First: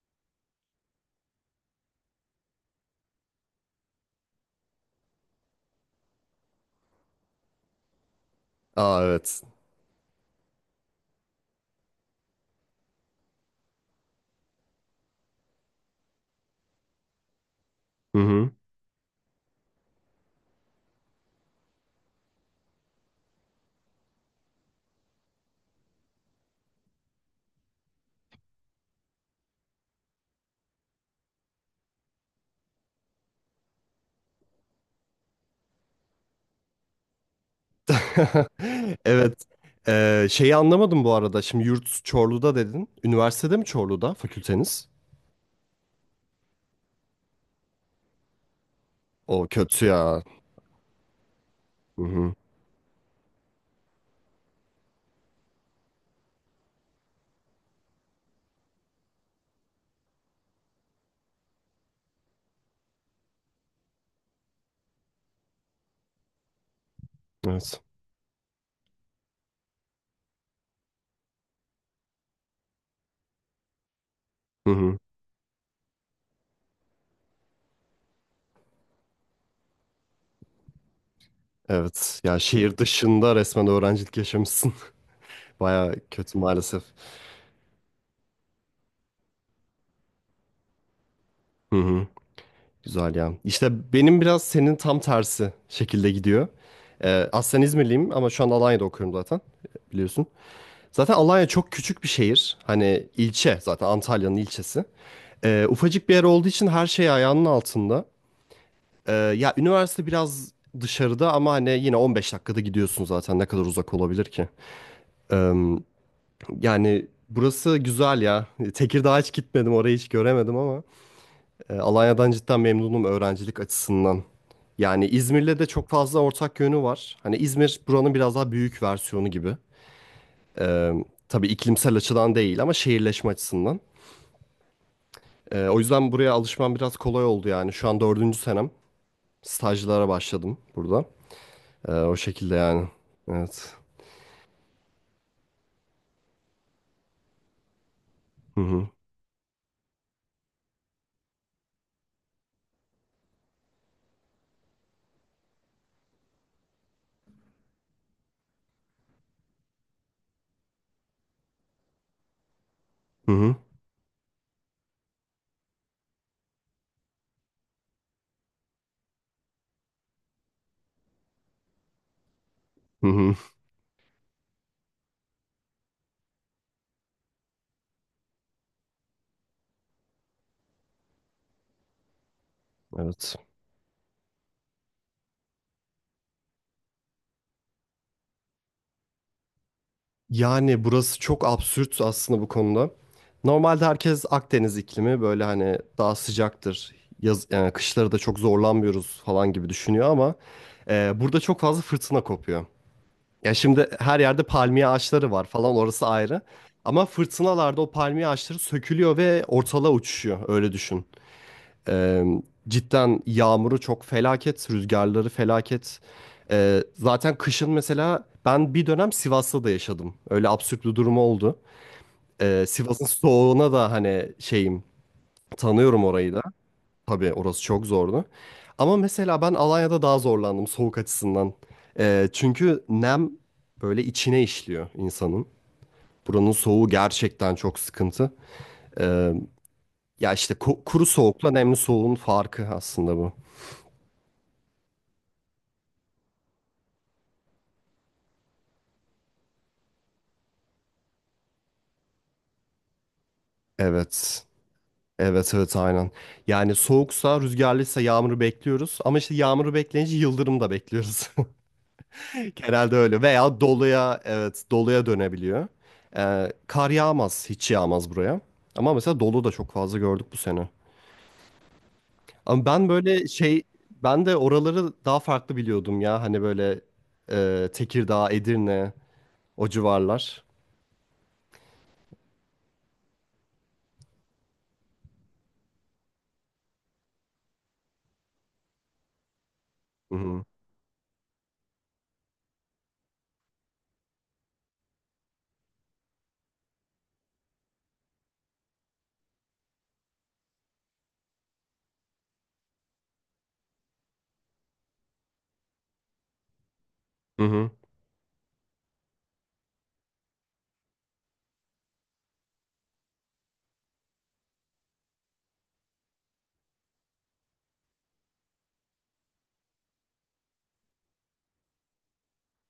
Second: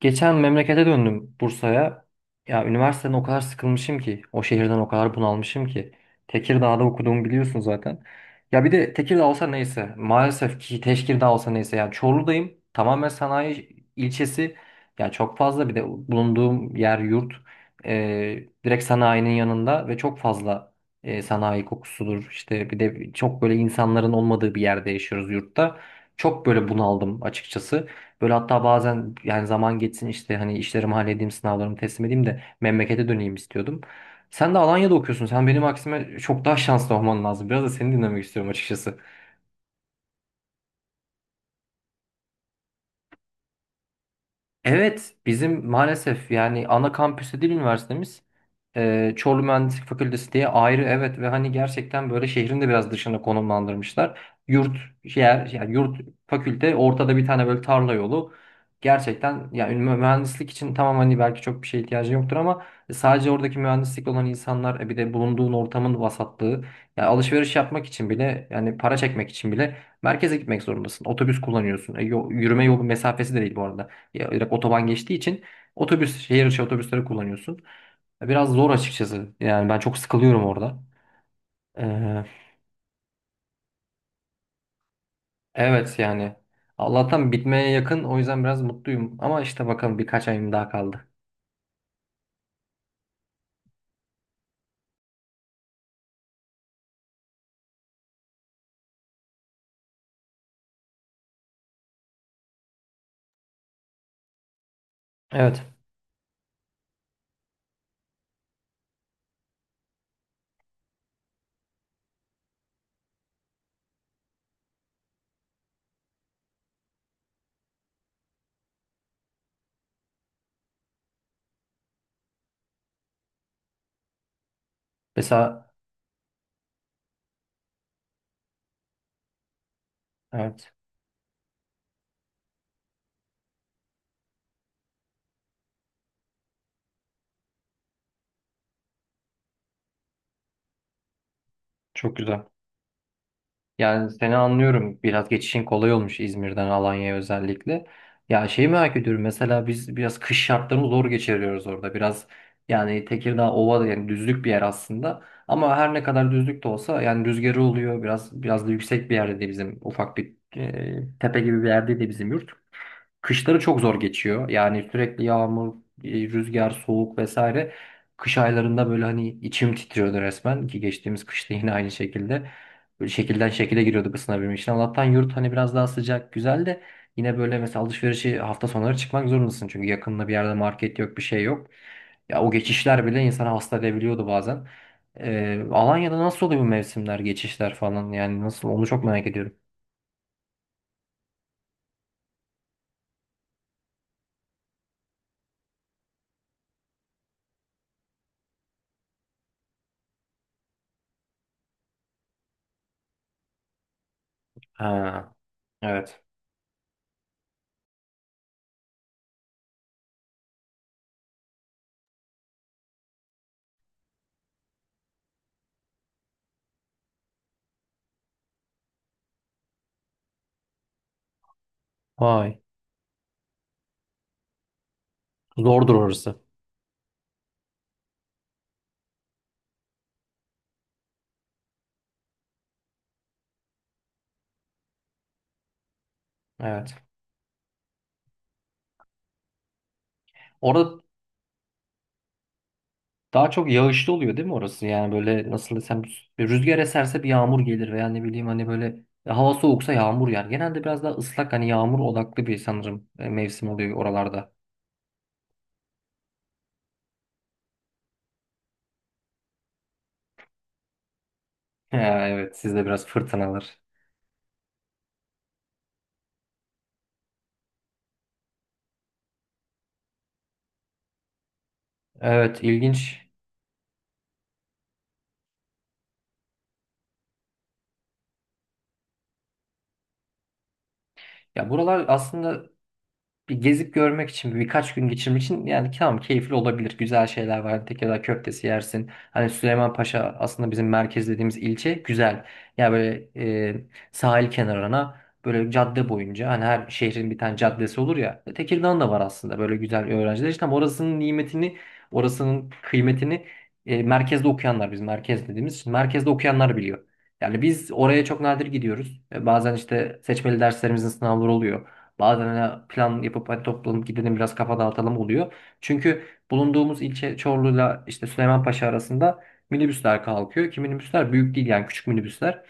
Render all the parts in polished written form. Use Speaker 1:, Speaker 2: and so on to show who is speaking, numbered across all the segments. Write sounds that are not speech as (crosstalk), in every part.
Speaker 1: Geçen memlekete döndüm Bursa'ya. Ya üniversiteden o kadar sıkılmışım ki, o şehirden o kadar bunalmışım ki. Tekirdağ'da okuduğumu biliyorsun zaten. Ya bir de
Speaker 2: Aa,
Speaker 1: Tekirdağ
Speaker 2: evet.
Speaker 1: olsa neyse, maalesef ki Teşkirdağ olsa neyse. Yani Çorlu'dayım, tamamen sanayi ilçesi. Ya çok fazla bir de bulunduğum yer yurt.
Speaker 2: Hı hı.
Speaker 1: Direkt sanayinin yanında ve çok fazla sanayi kokusudur. İşte bir de çok böyle insanların olmadığı bir yerde yaşıyoruz yurtta. Çok böyle bunaldım açıkçası. Böyle hatta bazen yani zaman geçsin işte hani işlerimi halledeyim, sınavlarımı teslim edeyim de memlekete döneyim istiyordum. Sen de Alanya'da okuyorsun. Sen benim aksime çok daha şanslı olman lazım. Biraz da seni dinlemek istiyorum
Speaker 2: (laughs)
Speaker 1: açıkçası.
Speaker 2: Evet. Şeyi anlamadım bu arada. Şimdi yurt Çorlu'da dedin. Üniversitede mi Çorlu'da fakülteniz?
Speaker 1: Evet, bizim maalesef yani ana kampüsü değil üniversitemiz. Çorlu
Speaker 2: O
Speaker 1: Mühendislik
Speaker 2: kötü ya.
Speaker 1: Fakültesi diye ayrı evet ve hani
Speaker 2: Hı
Speaker 1: gerçekten böyle
Speaker 2: hı.
Speaker 1: şehrin de biraz dışına konumlandırmışlar. Yurt yer yani yurt fakülte ortada bir tane böyle tarla yolu. Gerçekten yani mühendislik için tamam hani belki çok bir şeye ihtiyacı yoktur ama sadece oradaki mühendislik olan insanlar e bir de bulunduğun ortamın vasatlığı yani alışveriş
Speaker 2: Evet.
Speaker 1: yapmak için bile yani para çekmek için bile merkeze gitmek zorundasın. Otobüs kullanıyorsun. E, yürüme yolu mesafesi de değil bu arada. Ya, direkt
Speaker 2: Hı
Speaker 1: otoban
Speaker 2: hı.
Speaker 1: geçtiği için otobüs, şehir içi otobüsleri kullanıyorsun. Biraz zor açıkçası. Yani ben çok sıkılıyorum orada.
Speaker 2: Evet.
Speaker 1: Ee,
Speaker 2: Ya şehir dışında resmen öğrencilik yaşamışsın. (laughs) Baya
Speaker 1: evet yani.
Speaker 2: kötü maalesef.
Speaker 1: Allah'tan bitmeye yakın. O yüzden biraz mutluyum. Ama işte bakalım birkaç ayım daha kaldı.
Speaker 2: Hı hı. Güzel ya. İşte benim biraz senin tam tersi şekilde gidiyor. Aslen İzmirliyim ama şu an Alanya'da okuyorum zaten biliyorsun. Zaten Alanya çok küçük bir şehir. Hani ilçe zaten Antalya'nın ilçesi.
Speaker 1: Evet.
Speaker 2: Ufacık bir yer olduğu için her şey ayağının altında. Ya üniversite biraz dışarıda ama hani yine 15 dakikada gidiyorsun, zaten ne kadar uzak olabilir ki? Ee, Yani burası güzel ya. Tekirdağ'a hiç gitmedim, orayı hiç göremedim ama Alanya'dan cidden memnunum öğrencilik açısından. Yani İzmir'le de
Speaker 1: Mesela
Speaker 2: çok fazla ortak yönü var. Hani İzmir buranın biraz daha büyük versiyonu gibi.
Speaker 1: evet.
Speaker 2: Ee, tabii iklimsel açıdan değil ama şehirleşme açısından. O yüzden buraya alışmam biraz kolay oldu yani. Şu an dördüncü senem. Stajlara başladım burada.
Speaker 1: Çok
Speaker 2: O
Speaker 1: güzel.
Speaker 2: şekilde yani. Evet.
Speaker 1: Yani seni anlıyorum. Biraz geçişin kolay olmuş İzmir'den Alanya'ya özellikle. Ya
Speaker 2: Hı
Speaker 1: şeyi
Speaker 2: hı.
Speaker 1: merak ediyorum. Mesela biz biraz kış şartlarını zor geçiriyoruz orada. Biraz yani Tekirdağ ova da yani düzlük bir yer aslında. Ama her ne kadar düzlük de olsa yani rüzgarı oluyor. Biraz da yüksek bir yerde de bizim ufak bir tepe gibi bir yerde de bizim yurt.
Speaker 2: Hı hı.
Speaker 1: Kışları çok zor geçiyor. Yani sürekli yağmur, rüzgar, soğuk vesaire. Kış aylarında böyle hani içim titriyordu resmen ki geçtiğimiz kışta (laughs) yine aynı şekilde.
Speaker 2: Hı
Speaker 1: Böyle
Speaker 2: hı.
Speaker 1: şekilden şekile giriyorduk ısınabilmek için. Allah'tan yurt hani biraz daha sıcak, güzel de yine böyle mesela alışverişi hafta sonları çıkmak zorundasın. Çünkü yakında bir yerde market yok, bir şey yok. Ya o geçişler bile
Speaker 2: Evet.
Speaker 1: insanı hasta edebiliyordu bazen. Alanya'da nasıl oluyor bu mevsimler, geçişler falan? Yani nasıl? Onu çok merak ediyorum.
Speaker 2: Yani burası çok absürt aslında bu konuda. Normalde herkes Akdeniz iklimi böyle hani daha sıcaktır. Yaz, yani kışları da çok zorlanmıyoruz falan gibi düşünüyor ama burada çok fazla fırtına kopuyor. Ya şimdi her yerde palmiye ağaçları
Speaker 1: Ha,
Speaker 2: var falan, orası
Speaker 1: evet.
Speaker 2: ayrı. Ama fırtınalarda o palmiye ağaçları sökülüyor ve ortalığa uçuşuyor, öyle düşün. Ee, Cidden yağmuru çok felaket, rüzgarları felaket. Zaten kışın mesela ben bir dönem Sivas'ta da yaşadım. Öyle absürt bir durum oldu.
Speaker 1: Vay.
Speaker 2: Sivas'ın soğuğuna da hani şeyim,
Speaker 1: Zordur
Speaker 2: tanıyorum orayı
Speaker 1: orası.
Speaker 2: da. Tabii orası çok zordu. Ama mesela ben Alanya'da daha zorlandım soğuk açısından. Çünkü nem böyle içine işliyor insanın. Buranın soğuğu
Speaker 1: Evet.
Speaker 2: gerçekten çok sıkıntı. Ee, Ya işte
Speaker 1: Orada
Speaker 2: kuru soğukla nemli soğuğun farkı aslında bu.
Speaker 1: daha çok yağışlı oluyor değil mi orası? Yani böyle nasıl desem bir rüzgar eserse bir yağmur gelir veya ne bileyim hani böyle hava soğuksa yağmur yer. Genelde biraz daha ıslak hani yağmur odaklı bir sanırım mevsim oluyor
Speaker 2: Evet.
Speaker 1: oralarda. (laughs)
Speaker 2: Evet, evet, aynen. Yani soğuksa, rüzgarlıysa yağmuru bekliyoruz. Ama işte yağmuru bekleyince yıldırım da bekliyoruz. (laughs)
Speaker 1: Ha, evet
Speaker 2: (laughs)
Speaker 1: sizde
Speaker 2: Genelde
Speaker 1: biraz
Speaker 2: öyle, veya
Speaker 1: fırtınalar.
Speaker 2: doluya, evet, doluya dönebiliyor. Kar yağmaz, hiç yağmaz buraya. Ama mesela dolu da çok fazla gördük bu sene.
Speaker 1: Evet
Speaker 2: Ama ben
Speaker 1: ilginç.
Speaker 2: böyle şey, ben de oraları daha farklı biliyordum ya, hani böyle Tekirdağ, Edirne, o civarlar.
Speaker 1: Ya buralar aslında bir gezip görmek için birkaç gün geçirmek için yani tamam keyifli olabilir. Güzel şeyler var. Tekirdağ köftesi yersin. Hani
Speaker 2: Hı
Speaker 1: Süleymanpaşa
Speaker 2: hı.
Speaker 1: aslında bizim merkez dediğimiz ilçe güzel. Yani böyle e, sahil kenarına böyle cadde boyunca hani her şehrin bir tane caddesi olur ya. Tekirdağ'ın da var aslında böyle güzel öğrenciler. İşte ama orasının nimetini, orasının kıymetini merkezde okuyanlar biz merkez dediğimiz için merkezde okuyanlar biliyor.
Speaker 2: Hı
Speaker 1: Yani
Speaker 2: hı.
Speaker 1: biz oraya çok nadir gidiyoruz. E, bazen işte seçmeli derslerimizin sınavları oluyor. Bazen hani plan yapıp hadi toplanıp gidelim biraz kafa dağıtalım oluyor. Çünkü bulunduğumuz ilçe Çorlu'yla işte Süleymanpaşa arasında minibüsler kalkıyor ki minibüsler büyük değil yani küçük minibüsler.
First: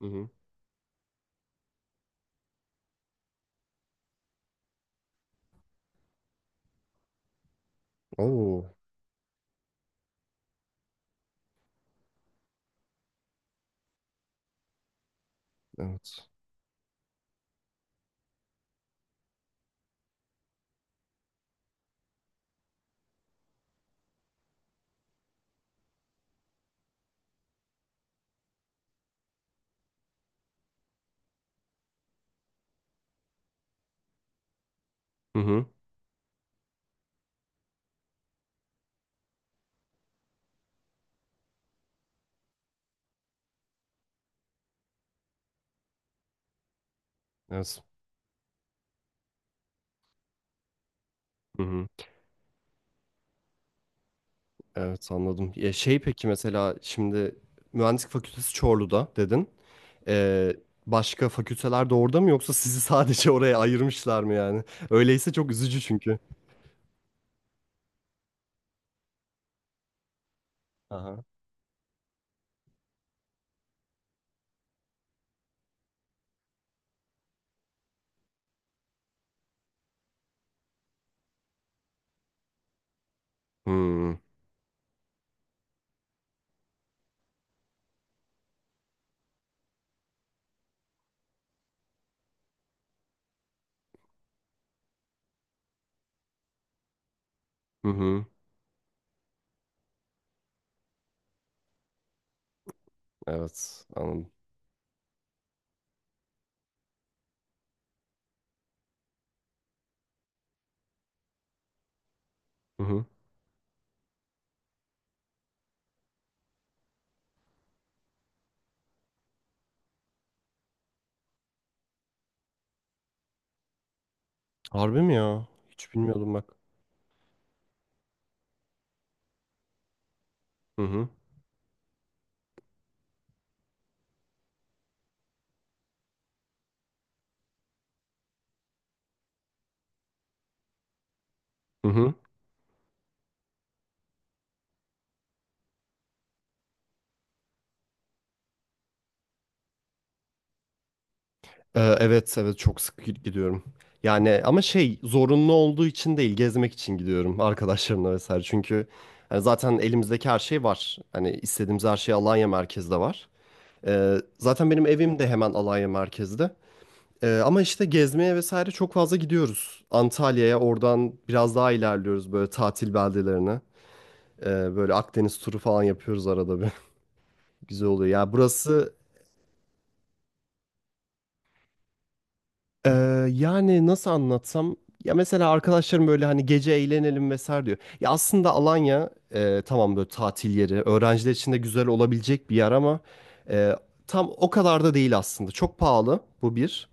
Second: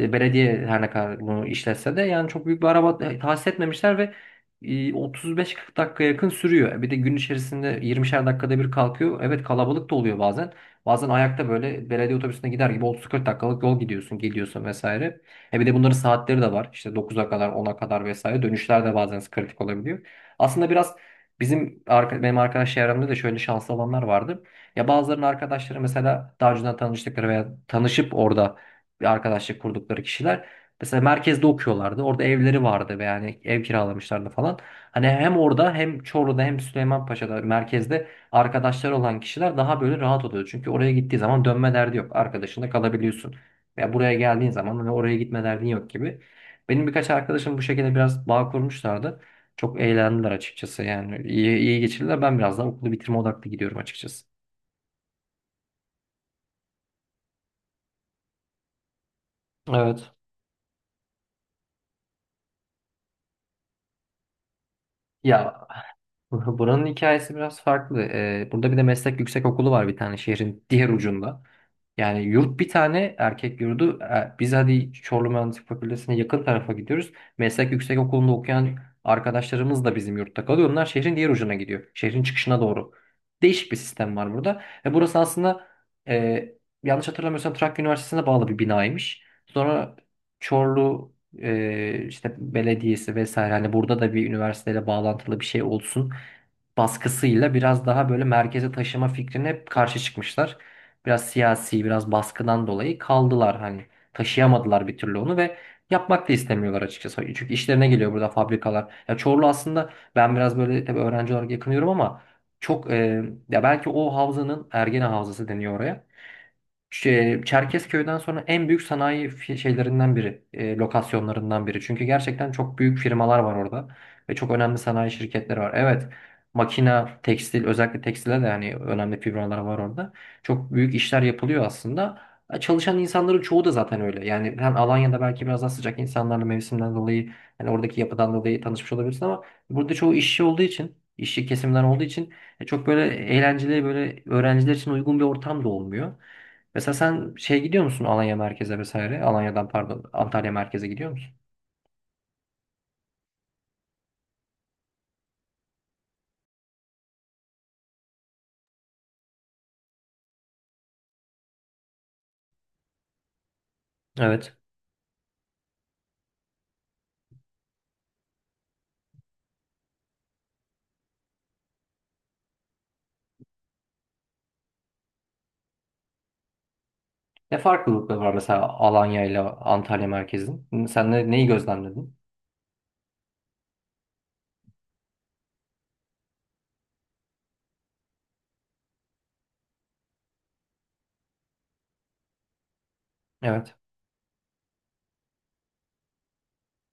Speaker 2: Hı hı.
Speaker 1: belediye her ne kadar bunu işletse de yani çok büyük bir araba tahsis etmemişler ve 35-40 dakika yakın sürüyor. E, bir de gün içerisinde 20'şer dakikada
Speaker 2: Oo,
Speaker 1: bir kalkıyor. Evet kalabalık da oluyor bazen. Bazen ayakta böyle belediye otobüsüne gider gibi 30-40 dakikalık yol gidiyorsun, geliyorsun vesaire. E bir de bunların
Speaker 2: evet.
Speaker 1: saatleri de var. İşte 9'a kadar, 10'a kadar vesaire. Dönüşler de bazen kritik olabiliyor. Aslında biraz benim arkadaş çevremde de şöyle şanslı olanlar vardı. Ya bazılarının arkadaşları mesela daha önceden tanıştıkları veya tanışıp orada bir arkadaşlık kurdukları kişiler. Mesela merkezde okuyorlardı. Orada evleri vardı ve yani ev kiralamışlardı falan. Hani hem
Speaker 2: Hı hı.
Speaker 1: orada hem Çorlu'da hem Süleymanpaşa'da merkezde arkadaşlar olan kişiler daha böyle rahat oluyor. Çünkü oraya gittiği zaman dönme derdi yok. Arkadaşında kalabiliyorsun. Veya buraya geldiğin zaman hani oraya gitme derdin yok gibi. Benim birkaç arkadaşım bu
Speaker 2: Evet.
Speaker 1: şekilde biraz bağ kurmuşlardı. Çok eğlendiler açıkçası yani iyi,
Speaker 2: Hı
Speaker 1: iyi
Speaker 2: hı.
Speaker 1: geçirdiler. Ben biraz daha okulu bitirme odaklı gidiyorum açıkçası.
Speaker 2: Evet, anladım. Ya şey, peki mesela şimdi mühendislik fakültesi Çorlu'da dedin.
Speaker 1: Evet.
Speaker 2: Ee, Başka fakülteler de orada mı, yoksa sizi (laughs) sadece oraya ayırmışlar mı yani? Öyleyse çok
Speaker 1: Ya
Speaker 2: üzücü çünkü.
Speaker 1: (laughs) Buranın hikayesi biraz farklı. Burada bir de meslek yüksekokulu var bir tane şehrin diğer
Speaker 2: Aha.
Speaker 1: ucunda. Yani yurt bir tane erkek yurdu. Biz hadi Çorlu Mühendislik Fakültesi'ne yakın tarafa gidiyoruz. Meslek yüksekokulu'nda okuyan arkadaşlarımız da bizim yurtta kalıyor. Onlar şehrin diğer ucuna gidiyor. Şehrin çıkışına doğru. Değişik bir sistem
Speaker 2: Hmm.
Speaker 1: var burada. Ve burası aslında e, yanlış hatırlamıyorsam Trakya Üniversitesi'ne bağlı bir binaymış. Sonra Çorlu işte belediyesi vesaire hani burada da bir üniversiteyle bağlantılı bir şey olsun baskısıyla biraz
Speaker 2: Hı
Speaker 1: daha böyle
Speaker 2: hı.
Speaker 1: merkeze taşıma fikrine hep karşı çıkmışlar. Biraz siyasi, biraz baskıdan dolayı kaldılar hani
Speaker 2: Evet, anladım.
Speaker 1: taşıyamadılar bir türlü onu ve yapmak da istemiyorlar açıkçası. Çünkü işlerine geliyor burada fabrikalar. Ya Çorlu aslında ben biraz böyle tabii öğrenci olarak yakınıyorum ama
Speaker 2: Hı
Speaker 1: çok
Speaker 2: hı.
Speaker 1: ya belki o havzanın Ergene Havzası deniyor oraya. Çerkezköy'den sonra en büyük sanayi şeylerinden biri, lokasyonlarından biri. Çünkü gerçekten çok büyük firmalar var orada ve çok önemli
Speaker 2: Harbi
Speaker 1: sanayi
Speaker 2: mi ya?
Speaker 1: şirketleri var.
Speaker 2: Hiç
Speaker 1: Evet,
Speaker 2: bilmiyordum bak.
Speaker 1: makina, tekstil, özellikle tekstile de yani önemli firmalar var orada. Çok
Speaker 2: Hı
Speaker 1: büyük
Speaker 2: hı.
Speaker 1: işler yapılıyor aslında. E, çalışan insanların çoğu da zaten öyle. Yani sen Alanya'da belki biraz daha sıcak insanlarla mevsimden dolayı, yani oradaki yapıdan dolayı tanışmış olabilirsin ama burada çoğu işçi olduğu için, işçi kesimden
Speaker 2: Hı
Speaker 1: olduğu
Speaker 2: hı.
Speaker 1: için çok böyle eğlenceli, böyle öğrenciler için uygun bir ortam da olmuyor. Mesela sen şey gidiyor musun Alanya merkeze vesaire? Alanya'dan pardon Antalya merkeze gidiyor musun?
Speaker 2: Evet, evet, çok sık gidiyorum. Yani ama şey, zorunlu olduğu için değil, gezmek için gidiyorum arkadaşlarımla vesaire. Çünkü hani zaten elimizdeki her şey var. Hani istediğimiz her şey Alanya merkezde var.
Speaker 1: Evet.
Speaker 2: Zaten benim evim de hemen Alanya merkezde. Ama işte gezmeye vesaire çok fazla gidiyoruz. Antalya'ya, oradan biraz daha ilerliyoruz böyle tatil beldelerine. Böyle Akdeniz turu falan yapıyoruz arada bir.
Speaker 1: Ne
Speaker 2: (laughs) Güzel oluyor.
Speaker 1: farklılıkları
Speaker 2: Ya
Speaker 1: var mesela
Speaker 2: burası,
Speaker 1: Alanya ile Antalya merkezin? Sen ne, neyi gözlemledin?
Speaker 2: Ee, yani nasıl anlatsam, ya mesela arkadaşlarım böyle hani gece eğlenelim vesaire diyor. Ya aslında Alanya tamam böyle tatil yeri, öğrenciler için de güzel olabilecek bir yer ama
Speaker 1: Evet.
Speaker 2: e, tam o kadar da değil aslında. Çok pahalı, bu bir.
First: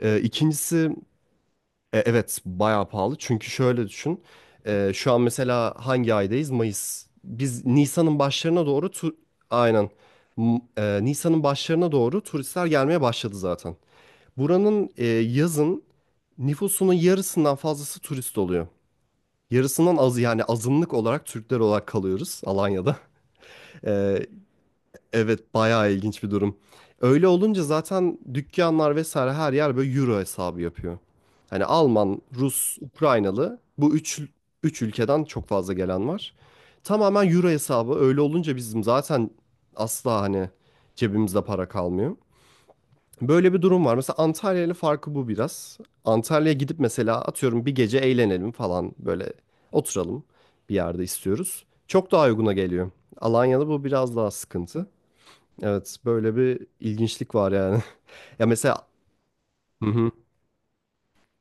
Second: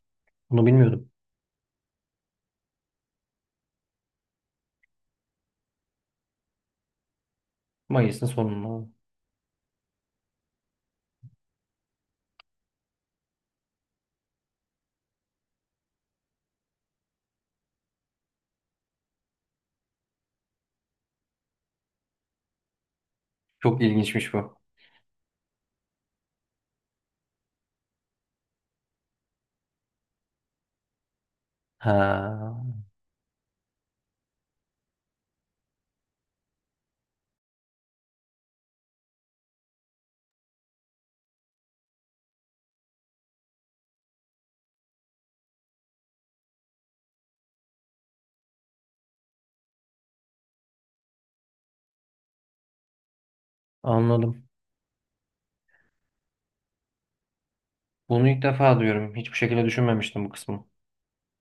Speaker 1: Bunu
Speaker 2: İkincisi
Speaker 1: bilmiyordum.
Speaker 2: evet, bayağı pahalı, çünkü şöyle düşün. Şu an mesela hangi aydayız? Mayıs. Biz Nisan'ın
Speaker 1: Mayıs'ın
Speaker 2: başlarına doğru
Speaker 1: sonunda.
Speaker 2: aynen, Nisan'ın başlarına doğru turistler gelmeye başladı zaten. Buranın yazın nüfusunun yarısından fazlası turist oluyor. Yarısından azı, yani azınlık olarak Türkler olarak kalıyoruz Alanya'da. (laughs)
Speaker 1: Çok
Speaker 2: E,
Speaker 1: ilginçmiş bu.
Speaker 2: evet, bayağı ilginç bir durum. Öyle olunca zaten dükkanlar vesaire, her yer böyle euro hesabı yapıyor. Hani Alman,
Speaker 1: Ha,
Speaker 2: Rus, Ukraynalı, bu üç ülkeden çok fazla gelen var. Tamamen euro hesabı, öyle olunca bizim zaten asla hani cebimizde para kalmıyor. Böyle bir durum var. Mesela Antalya ile farkı bu biraz. Antalya'ya gidip mesela, atıyorum, bir gece eğlenelim falan, böyle oturalım bir yerde istiyoruz. Çok daha uyguna geliyor. Alanya'da bu biraz daha
Speaker 1: anladım.
Speaker 2: sıkıntı. Evet, böyle bir ilginçlik var yani.
Speaker 1: Bunu
Speaker 2: (laughs)
Speaker 1: ilk
Speaker 2: Ya
Speaker 1: defa
Speaker 2: mesela,
Speaker 1: duyuyorum. Hiçbir şekilde
Speaker 2: hı hı,
Speaker 1: düşünmemiştim bu kısmı.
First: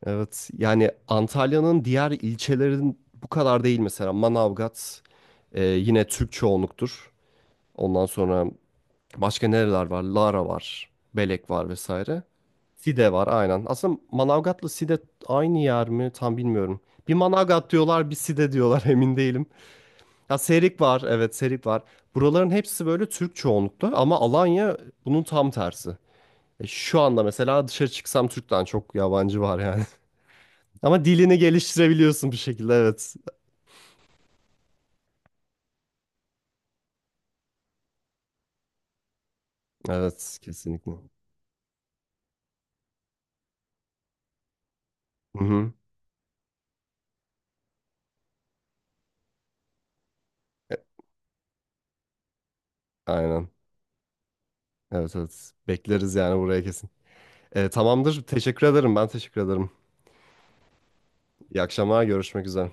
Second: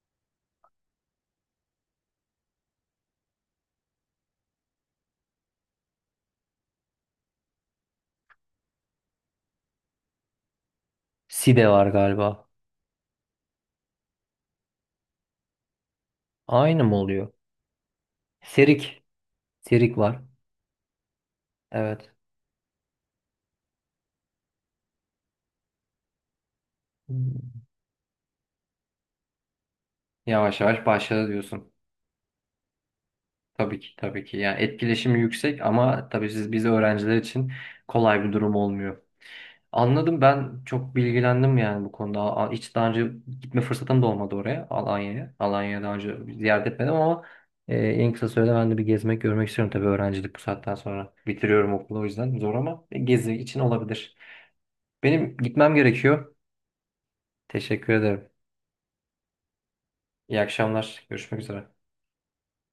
Speaker 2: evet, yani Antalya'nın diğer ilçelerin bu kadar değil, mesela Manavgat yine Türk çoğunluktur. Ondan sonra başka nereler var? Lara var. Belek
Speaker 1: Side
Speaker 2: var
Speaker 1: var
Speaker 2: vesaire.
Speaker 1: galiba.
Speaker 2: Side var, aynen. Aslında Manavgat'la Side aynı yer mi? Tam bilmiyorum.
Speaker 1: Aynı mı
Speaker 2: Bir
Speaker 1: oluyor?
Speaker 2: Manavgat diyorlar, bir Side diyorlar, (laughs)
Speaker 1: Serik.
Speaker 2: emin değilim.
Speaker 1: Serik var.
Speaker 2: Ya Serik var, evet, Serik var.
Speaker 1: Evet.
Speaker 2: Buraların hepsi böyle Türk çoğunlukta, ama Alanya bunun tam tersi. Şu anda mesela dışarı çıksam Türk'ten çok yabancı var yani.
Speaker 1: Yavaş
Speaker 2: (laughs)
Speaker 1: yavaş
Speaker 2: Ama
Speaker 1: başladı
Speaker 2: dilini
Speaker 1: diyorsun.
Speaker 2: geliştirebiliyorsun bir şekilde, evet.
Speaker 1: Tabii ki tabii ki. Yani etkileşimi yüksek ama tabii siz biz öğrenciler için kolay bir durum olmuyor. Anladım
Speaker 2: Evet,
Speaker 1: ben
Speaker 2: kesinlikle.
Speaker 1: çok bilgilendim yani bu konuda. Hiç daha önce gitme fırsatım da olmadı oraya Alanya'ya.
Speaker 2: Hı hı.
Speaker 1: Alanya'ya daha önce ziyaret etmedim ama en kısa sürede ben de bir gezmek görmek istiyorum tabii öğrencilik bu saatten
Speaker 2: E,
Speaker 1: sonra. Bitiriyorum okulu o yüzden zor ama gezi
Speaker 2: Aynen.
Speaker 1: için olabilir.
Speaker 2: Evet,
Speaker 1: Benim
Speaker 2: evet.
Speaker 1: gitmem
Speaker 2: Bekleriz
Speaker 1: gerekiyor.
Speaker 2: yani buraya, kesin.
Speaker 1: Teşekkür
Speaker 2: Tamamdır.
Speaker 1: ederim.
Speaker 2: Teşekkür ederim. Ben teşekkür ederim.
Speaker 1: İyi akşamlar. Görüşmek
Speaker 2: İyi
Speaker 1: üzere.
Speaker 2: akşamlar. Görüşmek üzere.